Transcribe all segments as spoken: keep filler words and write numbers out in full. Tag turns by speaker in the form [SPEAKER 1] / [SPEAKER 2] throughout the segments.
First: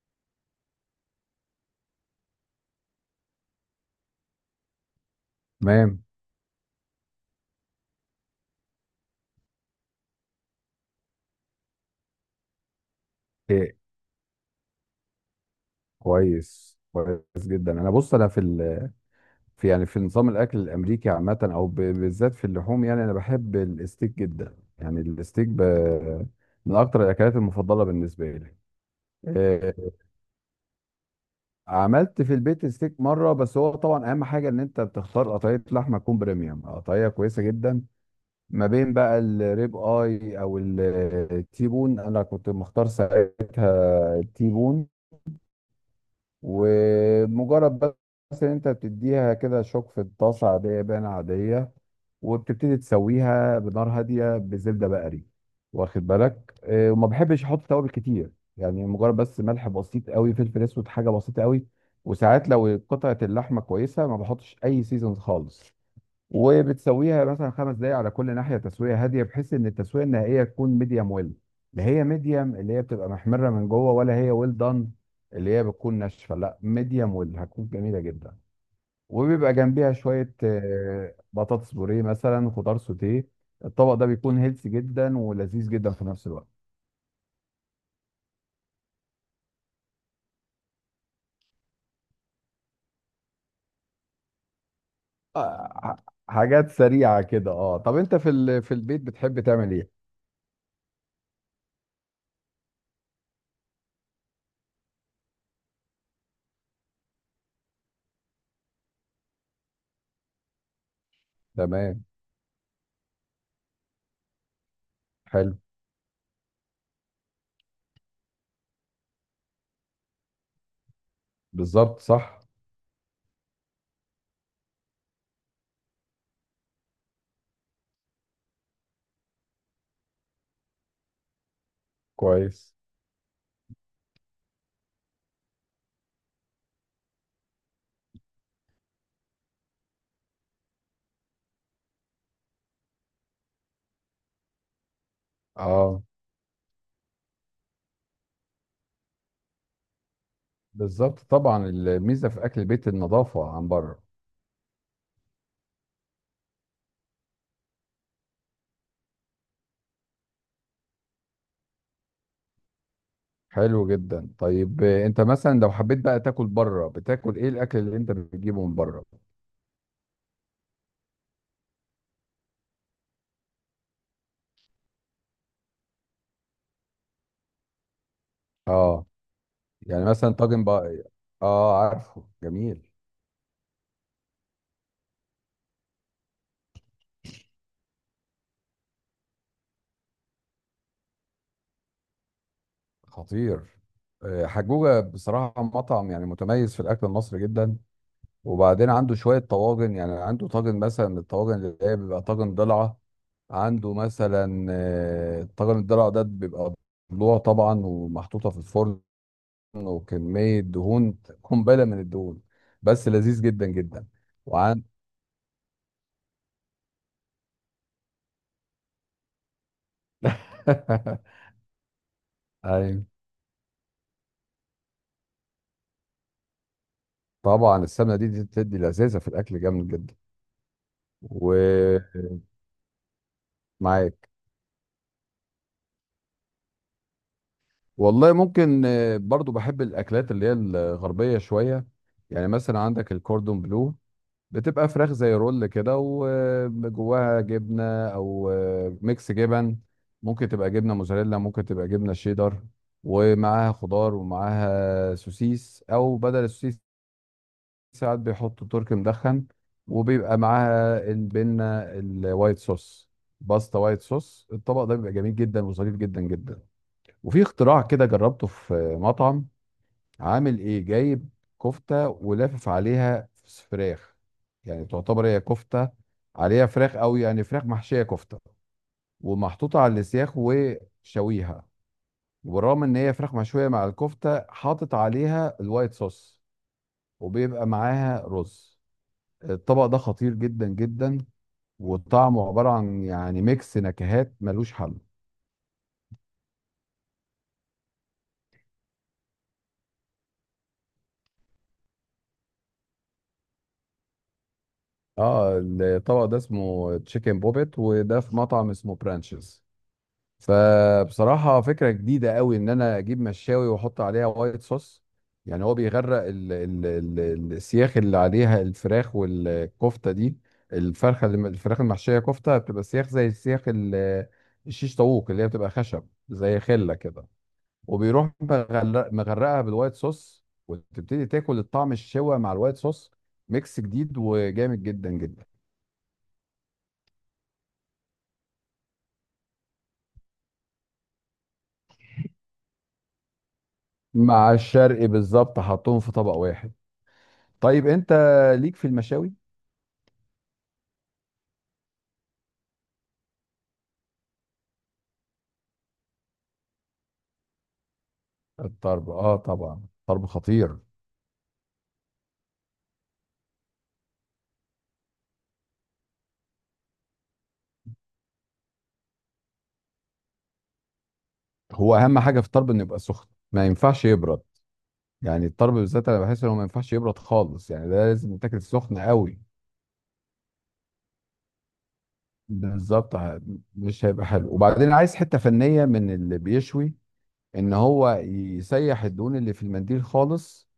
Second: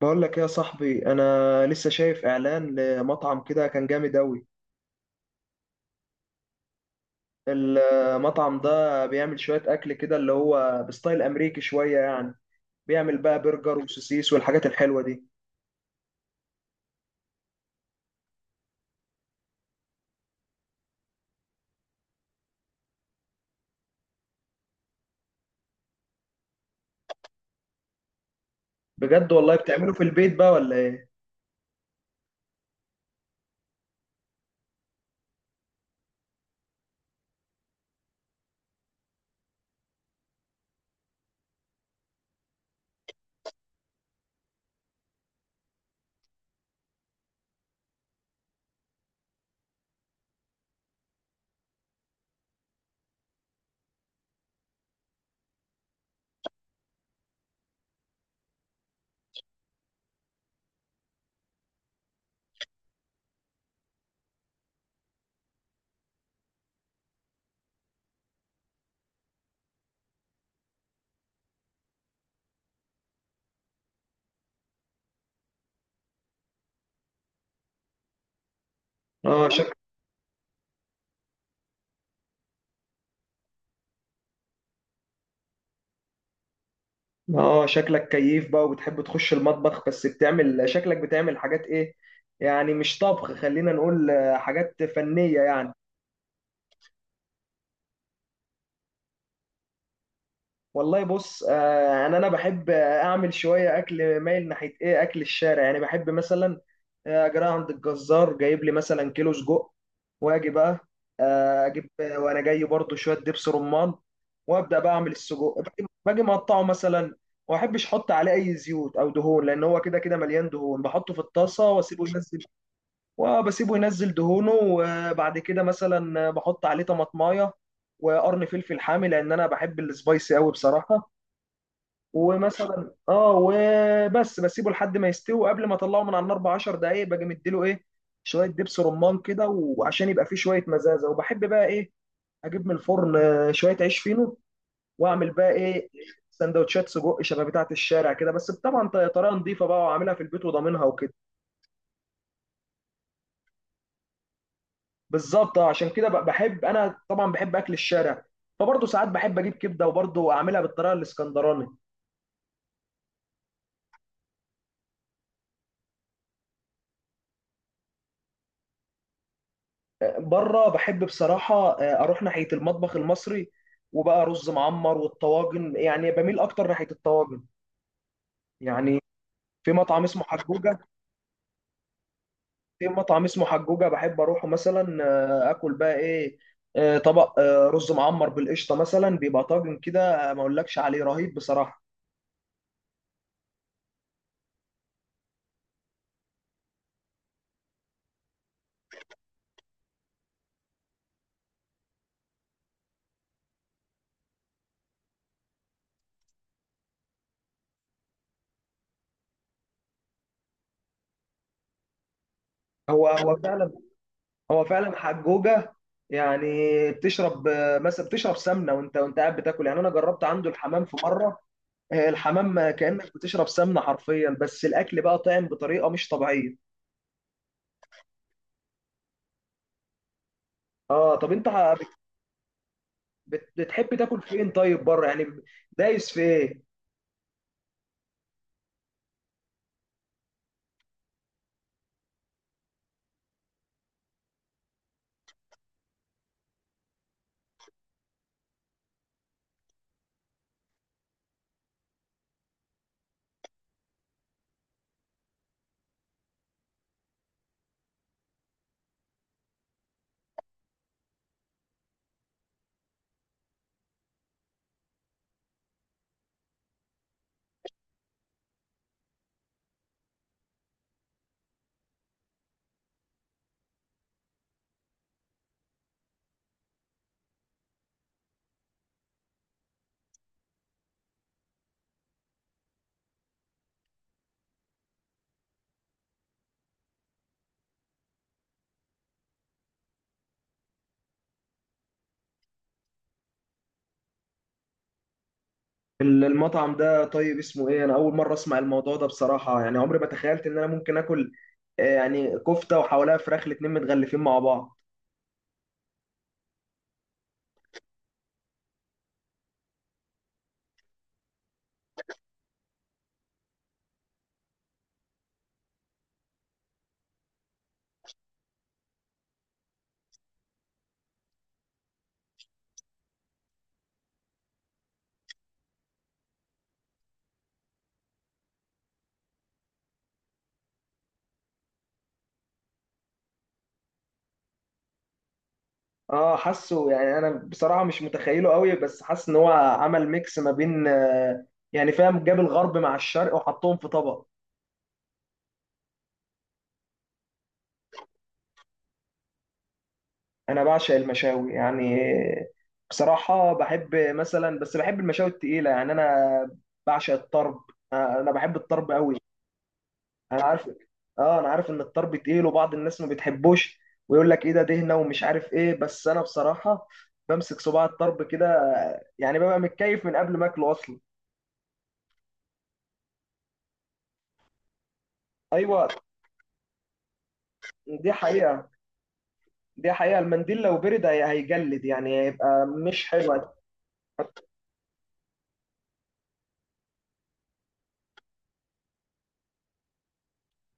[SPEAKER 1] بقول لك إيه يا صاحبي، انا لسه شايف اعلان لمطعم كده كان جامد اوي.
[SPEAKER 2] تمام.
[SPEAKER 1] المطعم ده بيعمل شوية اكل كده اللي هو بستايل امريكي شوية يعني. بيعمل بقى
[SPEAKER 2] إيه؟
[SPEAKER 1] برجر وسوسيس والحاجات الحلوة دي.
[SPEAKER 2] كويس كويس جدا، انا بص انا في ال... في يعني في نظام الاكل الامريكي عامه، او ب... بالذات في اللحوم، يعني انا بحب الستيك جدا، يعني الستيك ب... من اكتر الاكلات المفضله بالنسبه لي.
[SPEAKER 1] بجد والله،
[SPEAKER 2] إيه؟
[SPEAKER 1] بتعمله في البيت بقى ولا ايه؟
[SPEAKER 2] عملت في البيت ستيك مره، بس هو طبعا اهم حاجه ان انت بتختار قطعيه لحمه تكون بريميوم، قطعيه كويسه جدا. ما بين بقى الريب اي او التيبون، انا كنت مختار ساعتها التيبون. ومجرد بس ان انت بتديها كده شوك في الطاسه عاديه بان عاديه. وبتبتدي تسويها بنار هاديه بزبده بقري. واخد بالك، آه، وما بحبش احط توابل كتير. يعني مجرد بس ملح بسيط قوي، فلفل اسود، حاجه بسيطه قوي. وساعات لو قطعه اللحمه كويسه ما بحطش اي سيزون خالص. وبتسويها مثلا خمس دقايق على كل ناحيه، تسويه هاديه بحيث ان التسويه النهائيه تكون ميديم ويل. لا هي ميديم اللي هي بتبقى محمره من جوه، ولا هي ويل دان اللي هي بتكون ناشفه، لا ميديم ويل هتكون جميله جدا.
[SPEAKER 1] اه،
[SPEAKER 2] وبيبقى
[SPEAKER 1] شك...
[SPEAKER 2] جنبيها شويه آه، بطاطس بوريه مثلا، خضار سوتيه. الطبق ده بيكون هيلثي جدا ولذيذ جدا في نفس الوقت.
[SPEAKER 1] اه، شكلك كيف بقى وبتحب تخش المطبخ، بس بتعمل شكلك بتعمل حاجات ايه؟ يعني مش طبخ، خلينا نقول آه، حاجات فنية يعني.
[SPEAKER 2] آه، ح- حاجات سريعه كده. اه، طب انت في ال- في البيت بتحب تعمل ايه؟
[SPEAKER 1] والله بص، آه، انا انا بحب اعمل شويه اكل مايل ناحيه ايه، اكل الشارع يعني. بحب مثلا آه، اجي رايح عند الجزار جايب لي مثلا كيلو سجق، واجي بقى آه، اجيب
[SPEAKER 2] تمام.
[SPEAKER 1] آه، وانا جاي برضو شويه دبس رمان. وابدا بقى اعمل السجق،
[SPEAKER 2] حلو.
[SPEAKER 1] باجي باجي مقطعه مثلا. وما احبش احط عليه اي زيوت او دهون، لان هو كده كده مليان دهون. بحطه في الطاسه
[SPEAKER 2] بالظبط،
[SPEAKER 1] واسيبه
[SPEAKER 2] صح.
[SPEAKER 1] ينزل، وبسيبه ينزل دهونه. وبعد كده مثلا بحط عليه طماطمايه، وقرن فلفل حامي، لان انا بحب السبايسي قوي بصراحه.
[SPEAKER 2] كويس.
[SPEAKER 1] ومثلا اه وبس بسيبه لحد ما يستوي، وقبل ما اطلعه من على النار ب عشر دقائق باجي مديله ايه، شويه دبس رمان كده، وعشان يبقى فيه شويه مزازه. وبحب بقى ايه، اجيب من الفرن آه، شويه عيش فينو، واعمل بقى ايه،
[SPEAKER 2] اه.
[SPEAKER 1] سندوتشات سجق شبه بتاعه الشارع كده. بس طبعا ط- طريقه نظيفه بقى وعاملها في البيت وضامنها وكده.
[SPEAKER 2] بالظبط، طبعا الميزه في اكل البيت النظافه عن بره.
[SPEAKER 1] بالظبط. آه، عشان كده ب- بحب انا، طبعا بحب اكل الشارع. فبرضه ساعات بحب اجيب كبده وبرضه اعملها بالطريقه الاسكندراني.
[SPEAKER 2] حلو جدا. طيب، آه، انت مثلا لو حبيت بقى تاكل بره، بتاكل ايه الاكل اللي انت بتجيبه من بره؟
[SPEAKER 1] بره بحب بصراحة، آه، أروح ناحية المطبخ المصري. وبقى رز معمر والطواجن. يعني بميل أكتر ناحية الطواجن يعني.
[SPEAKER 2] اه،
[SPEAKER 1] في مطعم
[SPEAKER 2] يعني
[SPEAKER 1] اسمه
[SPEAKER 2] مثلا طاجن
[SPEAKER 1] حجوجة.
[SPEAKER 2] بقى. اه، عارفه.
[SPEAKER 1] في
[SPEAKER 2] جميل.
[SPEAKER 1] مطعم اسمه حجوجة بحب أروحه مثلا. آه، آكل بقى إيه، آه، طبق آه، رز معمر بالقشطة مثلا، بيبقى طاجن كده آه، ما أقولكش عليه رهيب بصراحة.
[SPEAKER 2] خطير. آه، حجوجة بصراحة مطعم يعني متميز في الأكل المصري جدا. وبعدين عنده شوية طواجن، يعني عنده طاجن مثلا من الطواجن اللي هي بيبقى طاجن ضلعة. عنده مثلا آه، طاجن الضلع ده بيبقى ضلوع طبعا ومحطوطة في الفرن، وكمية دهون، قنبلة من الدهون،
[SPEAKER 1] هو
[SPEAKER 2] بس
[SPEAKER 1] هو
[SPEAKER 2] لذيذ جدا
[SPEAKER 1] فعلا.
[SPEAKER 2] جدا.
[SPEAKER 1] هو
[SPEAKER 2] وعن.
[SPEAKER 1] فعلا حجوجة يعني. بتشرب آه، مثلا بتشرب سمنة وأنت وأنت قاعد بتاكل. يعني أنا جربت عنده الحمام في مرة. آه، الحمام
[SPEAKER 2] ايوه.
[SPEAKER 1] كأنك بتشرب سمنة حرفيا، بس الأكل بقى طعم بطريقة مش طبيعية.
[SPEAKER 2] طبعا السمنة دي دي بتدي لذاذة في الأكل جامد جدا.
[SPEAKER 1] اه، طب انت ح- بت-
[SPEAKER 2] ومعاك.
[SPEAKER 1] بت- بتحب تاكل فين طيب، بره يعني؟ دايس في ايه؟
[SPEAKER 2] والله ممكن آه، برضو بحب الأكلات اللي هي الغربية شوية. يعني مثلا عندك الكوردون بلو، بتبقى فراخ زي رول كده وجواها جبنة، أو ميكس جبن، ممكن تبقى جبنة موزاريلا، ممكن تبقى جبنة شيدر. ومعاها خضار ومعاها سوسيس، أو بدل السوسيس ساعات بيحطوا تركي مدخن، وبيبقى معاها البنة الوايت صوص، باستا وايت صوص. الطبق ده بيبقى جميل جدا وظريف جدا جدا. وفي اختراع كده جربته في مطعم، عامل ايه؟ جايب كفته ولافف عليها فراخ، يعني تعتبر هي كفته عليها فراخ، او يعني فراخ محشيه كفته، ومحطوطه على السياخ وشويها. وبالرغم ان هي فراخ مشويه مع الكفته حاطط عليها الوايت صوص، وبيبقى معاها رز. الطبق ده خطير جدا جدا، وطعمه عباره عن يعني ميكس نكهات ملوش حل.
[SPEAKER 1] ال- المطعم ده طيب اسمه ايه؟ انا اول مرة اسمع الموضوع ده بصراحة. يعني عمري ما تخيلت ان انا ممكن اكل آه، يعني كفتة وحواليها فراخ، الاتنين متغلفين مع بعض.
[SPEAKER 2] اه، الطبق ده اسمه تشيكن بوبيت، وده في مطعم اسمه برانشز. فبصراحة فكرة جديدة قوي ان انا اجيب مشاوي واحط عليها وايت صوص. يعني هو بيغرق ال ال ال ال- السياخ اللي عليها الفراخ والكفتة دي. الفرخة اللي الفراخ المحشية كفتة بتبقى سياخ زي السياخ ال- الشيش طاووق اللي هي بتبقى خشب زي خلة كده، وبيروح مغرق- مغرقها بالوايت صوص، وتبتدي تاكل الطعم الشوى مع الوايت صوص. ميكس جديد وجامد جدا جدا.
[SPEAKER 1] اه، حاسه يعني، انا بصراحة مش متخيله قوي، بس حاسس ان هو عمل ميكس ما بين، آه، يعني فاهم، جاب الغرب مع الشرق وحطهم في طبق.
[SPEAKER 2] مع الشرقي بالظبط، حطهم في طبق واحد. طيب انت ليك في المشاوي؟
[SPEAKER 1] انا بعشق المشاوي يعني. بصراحه بحب مثلا، بس بحب المشاوي التقيله يعني. انا بعشق الطرب. انا بحب الطرب
[SPEAKER 2] الطرب؟
[SPEAKER 1] قوي.
[SPEAKER 2] اه، طبعا الطرب
[SPEAKER 1] انا عارف.
[SPEAKER 2] خطير.
[SPEAKER 1] اه، انا عارف ان الطرب تقيل وبعض الناس ما بتحبوش، ويقول لك ايه ده دهنه ومش عارف ايه. بس انا بصراحه بمسك صباع الطرب كده، يعني ببقى متكيف من قبل ما اكله اصلا.
[SPEAKER 2] هو اهم حاجه في الطرب انه يبقى سخن، ما ينفعش يبرد. يعني الطرب
[SPEAKER 1] ايوه.
[SPEAKER 2] بالذات انا بحس انه ما ينفعش يبرد خالص، يعني ده
[SPEAKER 1] دي
[SPEAKER 2] لازم يتاكل
[SPEAKER 1] حقيقه.
[SPEAKER 2] سخن قوي.
[SPEAKER 1] دي حقيقه، المنديل لو برد هي- هيجلد، يعني هيبقى مش
[SPEAKER 2] بالظبط.
[SPEAKER 1] حلو.
[SPEAKER 2] ه- مش هيبقى حلو، وبعدين عايز حته فنيه من اللي بيشوي ان هو يسيح الدهون اللي في المنديل خالص،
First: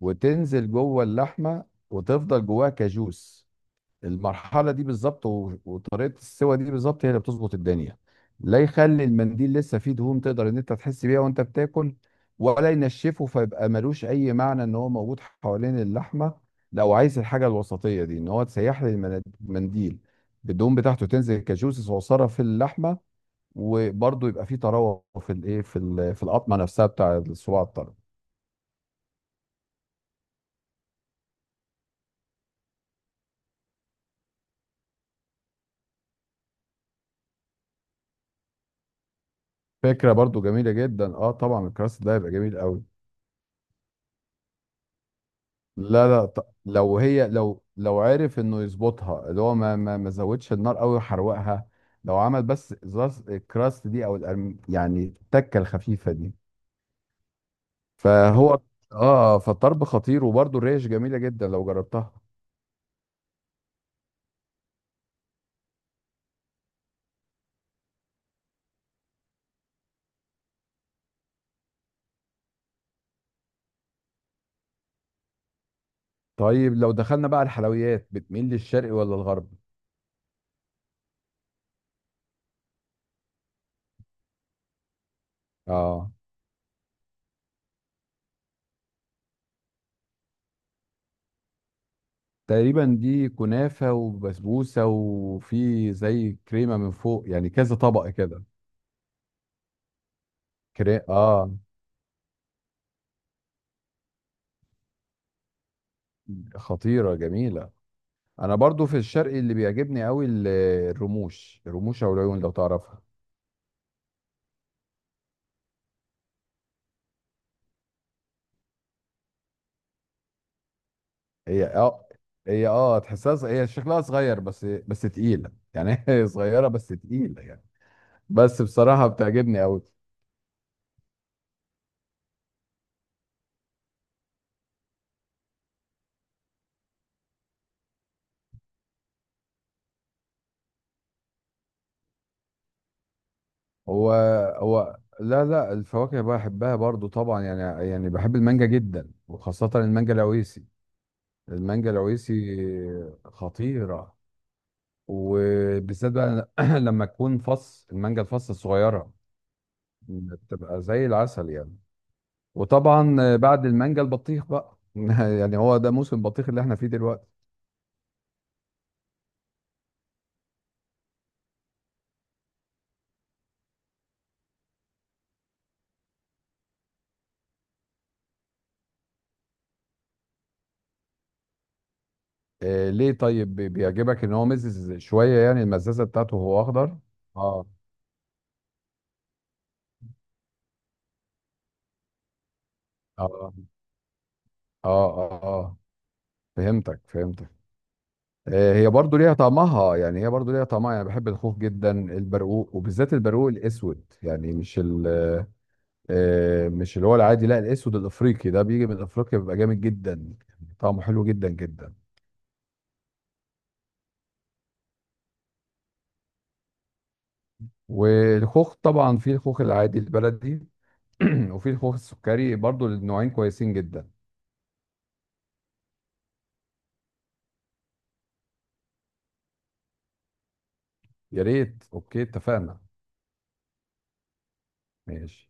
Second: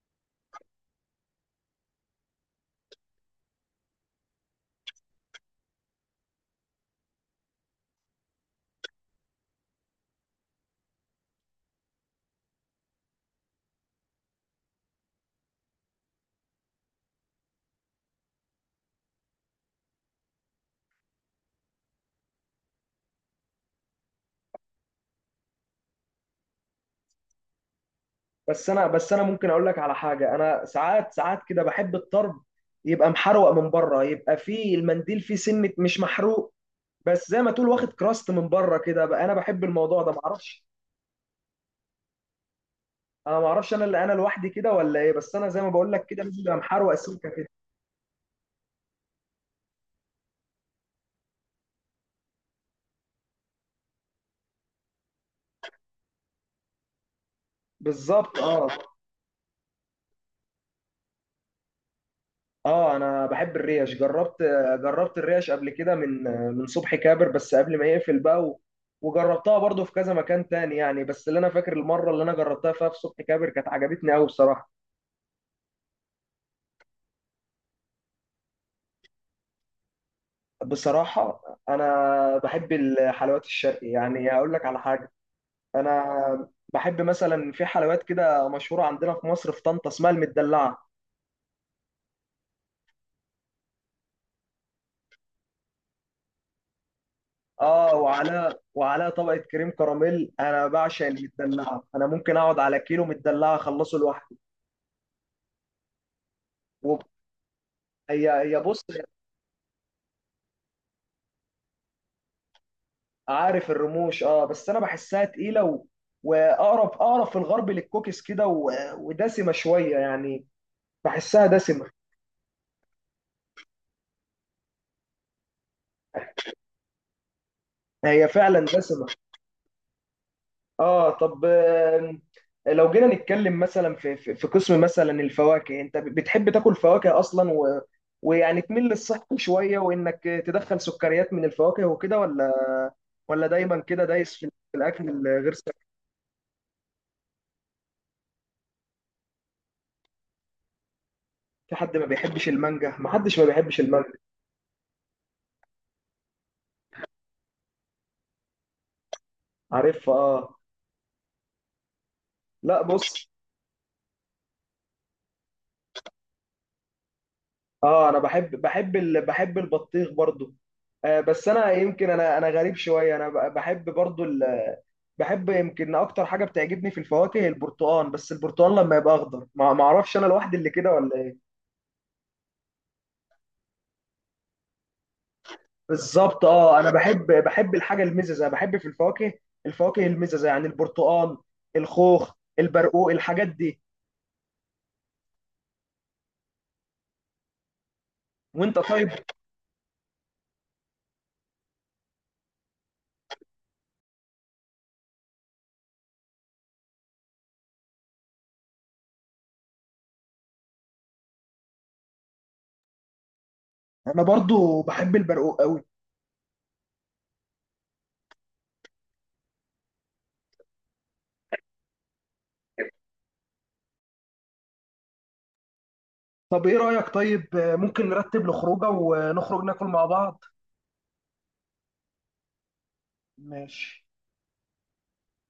[SPEAKER 2] وتنزل جوه اللحمه وتفضل جواها كجوس. المرحله دي بالظبط، و- وطريقه السوى دي بالظبط هي اللي بتظبط الدنيا. لا يخلي المنديل لسه فيه دهون تقدر ان انت تحس بيها وانت بتاكل، ولا ينشفه فيبقى ملوش اي معنى ان هو موجود حوالين اللحمه. لو عايز الحاجه الوسطيه دي ان هو تسيح لي المن- المنديل، الدهون بتاعته تنزل كجوسس صغيره في اللحمه، وبرضه يبقى فيه طراوه في الايه، في ال- في القطمه نفسها بتاع الصباع الطري.
[SPEAKER 1] بس انا بس انا ممكن اقول لك على حاجه، انا ساعات ساعات كده بحب الطرب يبقى محروق من بره، يبقى فيه المنديل فيه سنه مش محروق. بس زي ما تقول واخد كراست من بره كده بقى. انا بحب الموضوع ده
[SPEAKER 2] فكره برضه
[SPEAKER 1] معرفش.
[SPEAKER 2] جميله جدا، اه طبعا الكراست ده هيبقى جميل قوي.
[SPEAKER 1] انا معرفش، انا اللي انا لوحدي كده ولا ايه؟ بس انا زي ما بقول لك
[SPEAKER 2] لا،
[SPEAKER 1] كده،
[SPEAKER 2] لا،
[SPEAKER 1] لازم
[SPEAKER 2] ط-
[SPEAKER 1] يبقى محروق
[SPEAKER 2] لو
[SPEAKER 1] سمكه
[SPEAKER 2] هي
[SPEAKER 1] كده.
[SPEAKER 2] لو لو عرف انه يظبطها، اللي هو ما ما ما زودش النار قوي وحرقها. لو عمل بس زاز- الكراست دي او الأرم، يعني التكه الخفيفه دي.
[SPEAKER 1] بالظبط،
[SPEAKER 2] فهو.
[SPEAKER 1] اه.
[SPEAKER 2] اه، فالطرب خطير، وبرده الريش جميله جدا لو جربتها.
[SPEAKER 1] اه، انا بحب الريش. جربت جربت الريش قبل كده من من صبحي كابر، بس قبل ما يقفل بقى و... وجربتها برضو في كذا مكان تاني يعني، بس اللي انا فاكر المره اللي انا جربتها فيها في صبحي كابر كانت عجبتني قوي بصراحه.
[SPEAKER 2] طيب، لو دخلنا بقى الحلويات، بتميل للشرقي ولا الغربي؟
[SPEAKER 1] بصراحة، أنا بحب الحلويات الشرقي. يعني أقول لك على حاجة، أنا
[SPEAKER 2] اه.
[SPEAKER 1] بحب مثلا، في حلويات كده مشهورة عندنا في مصر، في طنطا، اسمها المدلعة.
[SPEAKER 2] تقريبا دي كنافه وبسبوسه، وفي زي كريمه من فوق، يعني كذا
[SPEAKER 1] آه،
[SPEAKER 2] طبق كده.
[SPEAKER 1] وعلى وعلى طبقة كريم كراميل. أنا
[SPEAKER 2] كري...
[SPEAKER 1] بعشق
[SPEAKER 2] اه.
[SPEAKER 1] المدلعة، أنا ممكن أقعد على كيلو مدلعة أخلصه لوحدي. وب-
[SPEAKER 2] خطيره، جميله.
[SPEAKER 1] هي
[SPEAKER 2] انا
[SPEAKER 1] هي بص.
[SPEAKER 2] برضو في الشرق اللي بيعجبني قوي ال- الرموش، الرموش او العيون، لو تعرفها.
[SPEAKER 1] عارف الرموش آه، بس أنا بحسها تقيلة، و... وأقرب أقرب في الغرب للكوكيز كده، و... ودسمة شوية يعني، بحسها
[SPEAKER 2] هي
[SPEAKER 1] دسمة.
[SPEAKER 2] اه، هي اه تحسها ص- هي شكلها صغير، بس بس تقيله يعني، هي صغيره بس تقيله يعني.
[SPEAKER 1] هي فعلا
[SPEAKER 2] بس
[SPEAKER 1] دسمة.
[SPEAKER 2] بصراحه بتعجبني قوي.
[SPEAKER 1] اه، طب آم، لو جينا نتكلم مثلا في في في قسم مثلا الفواكه، انت بتحب تاكل فواكه اصلا، و... ويعني تميل للصحي شويه وانك تدخل سكريات من الفواكه وكده، ولا ولا دايما كده
[SPEAKER 2] هو
[SPEAKER 1] دايس في
[SPEAKER 2] هو
[SPEAKER 1] الاكل
[SPEAKER 2] لا،
[SPEAKER 1] الغير
[SPEAKER 2] لا،
[SPEAKER 1] صحي؟
[SPEAKER 2] الفواكه بحبها برضو طبعا، يعني يعني بحب المانجا جدا وخاصه المانجا العويسي.
[SPEAKER 1] في
[SPEAKER 2] المانجا
[SPEAKER 1] حد ما
[SPEAKER 2] العويسي
[SPEAKER 1] بيحبش المانجا؟ ما حدش ما بيحبش المانجا.
[SPEAKER 2] خطيره. وبالذات بقى لما تكون فص المانجا الفص الصغيره،
[SPEAKER 1] عارفها اه.
[SPEAKER 2] بتبقى زي العسل يعني.
[SPEAKER 1] لا
[SPEAKER 2] وطبعا،
[SPEAKER 1] بص،
[SPEAKER 2] آه، بعد المانجا البطيخ بقى. يعني هو ده موسم البطيخ اللي احنا فيه دلوقتي.
[SPEAKER 1] اه، انا بحب بحب ال... بحب البطيخ برضو. آه بس انا يمكن انا انا غريب شويه، انا بحب برضو، بحب يمكن اكتر حاجه بتعجبني في الفواكه البرتقال. بس البرتقال لما يبقى اخضر، ما ما اعرفش، انا لوحدي اللي كده ولا ايه؟
[SPEAKER 2] آه، ليه؟ طيب بي- بيعجبك ان هو مزز شويه، يعني المزازه بتاعته
[SPEAKER 1] بالظبط
[SPEAKER 2] هو
[SPEAKER 1] اه، انا
[SPEAKER 2] اخضر.
[SPEAKER 1] بحب
[SPEAKER 2] اه،
[SPEAKER 1] بحب الحاجه المززه، بحب في الفواكه، الفواكه المززه يعني، البرتقال، الخوخ، البرقوق، الحاجات
[SPEAKER 2] اه،
[SPEAKER 1] دي.
[SPEAKER 2] اه. اه، اه. فهمتك، فهمتك. آه،
[SPEAKER 1] وانت
[SPEAKER 2] هي
[SPEAKER 1] طيب؟
[SPEAKER 2] برضو ليها طعمها، يعني هي برضو ليها طعمها، يعني بحب الخوخ جدا، البرقوق وبالذات البرقوق الاسود، يعني مش ال آه، مش اللي هو العادي، لا الاسود الافريقي ده بيجي من افريقيا بيبقى جامد جدا. طعمه حلو جدا جدا.
[SPEAKER 1] انا برضو بحب البرقوق قوي.
[SPEAKER 2] والخوخ طبعا، في الخوخ العادي البلدي، وفي الخوخ السكري برضو، النوعين كويسين جدا.
[SPEAKER 1] طب ايه رايك، طيب آه، ممكن نرتب له خروجه ونخرج ناكل مع بعض؟
[SPEAKER 2] يا ريت، اوكي، اتفقنا.
[SPEAKER 1] ماشي.
[SPEAKER 2] ماشي.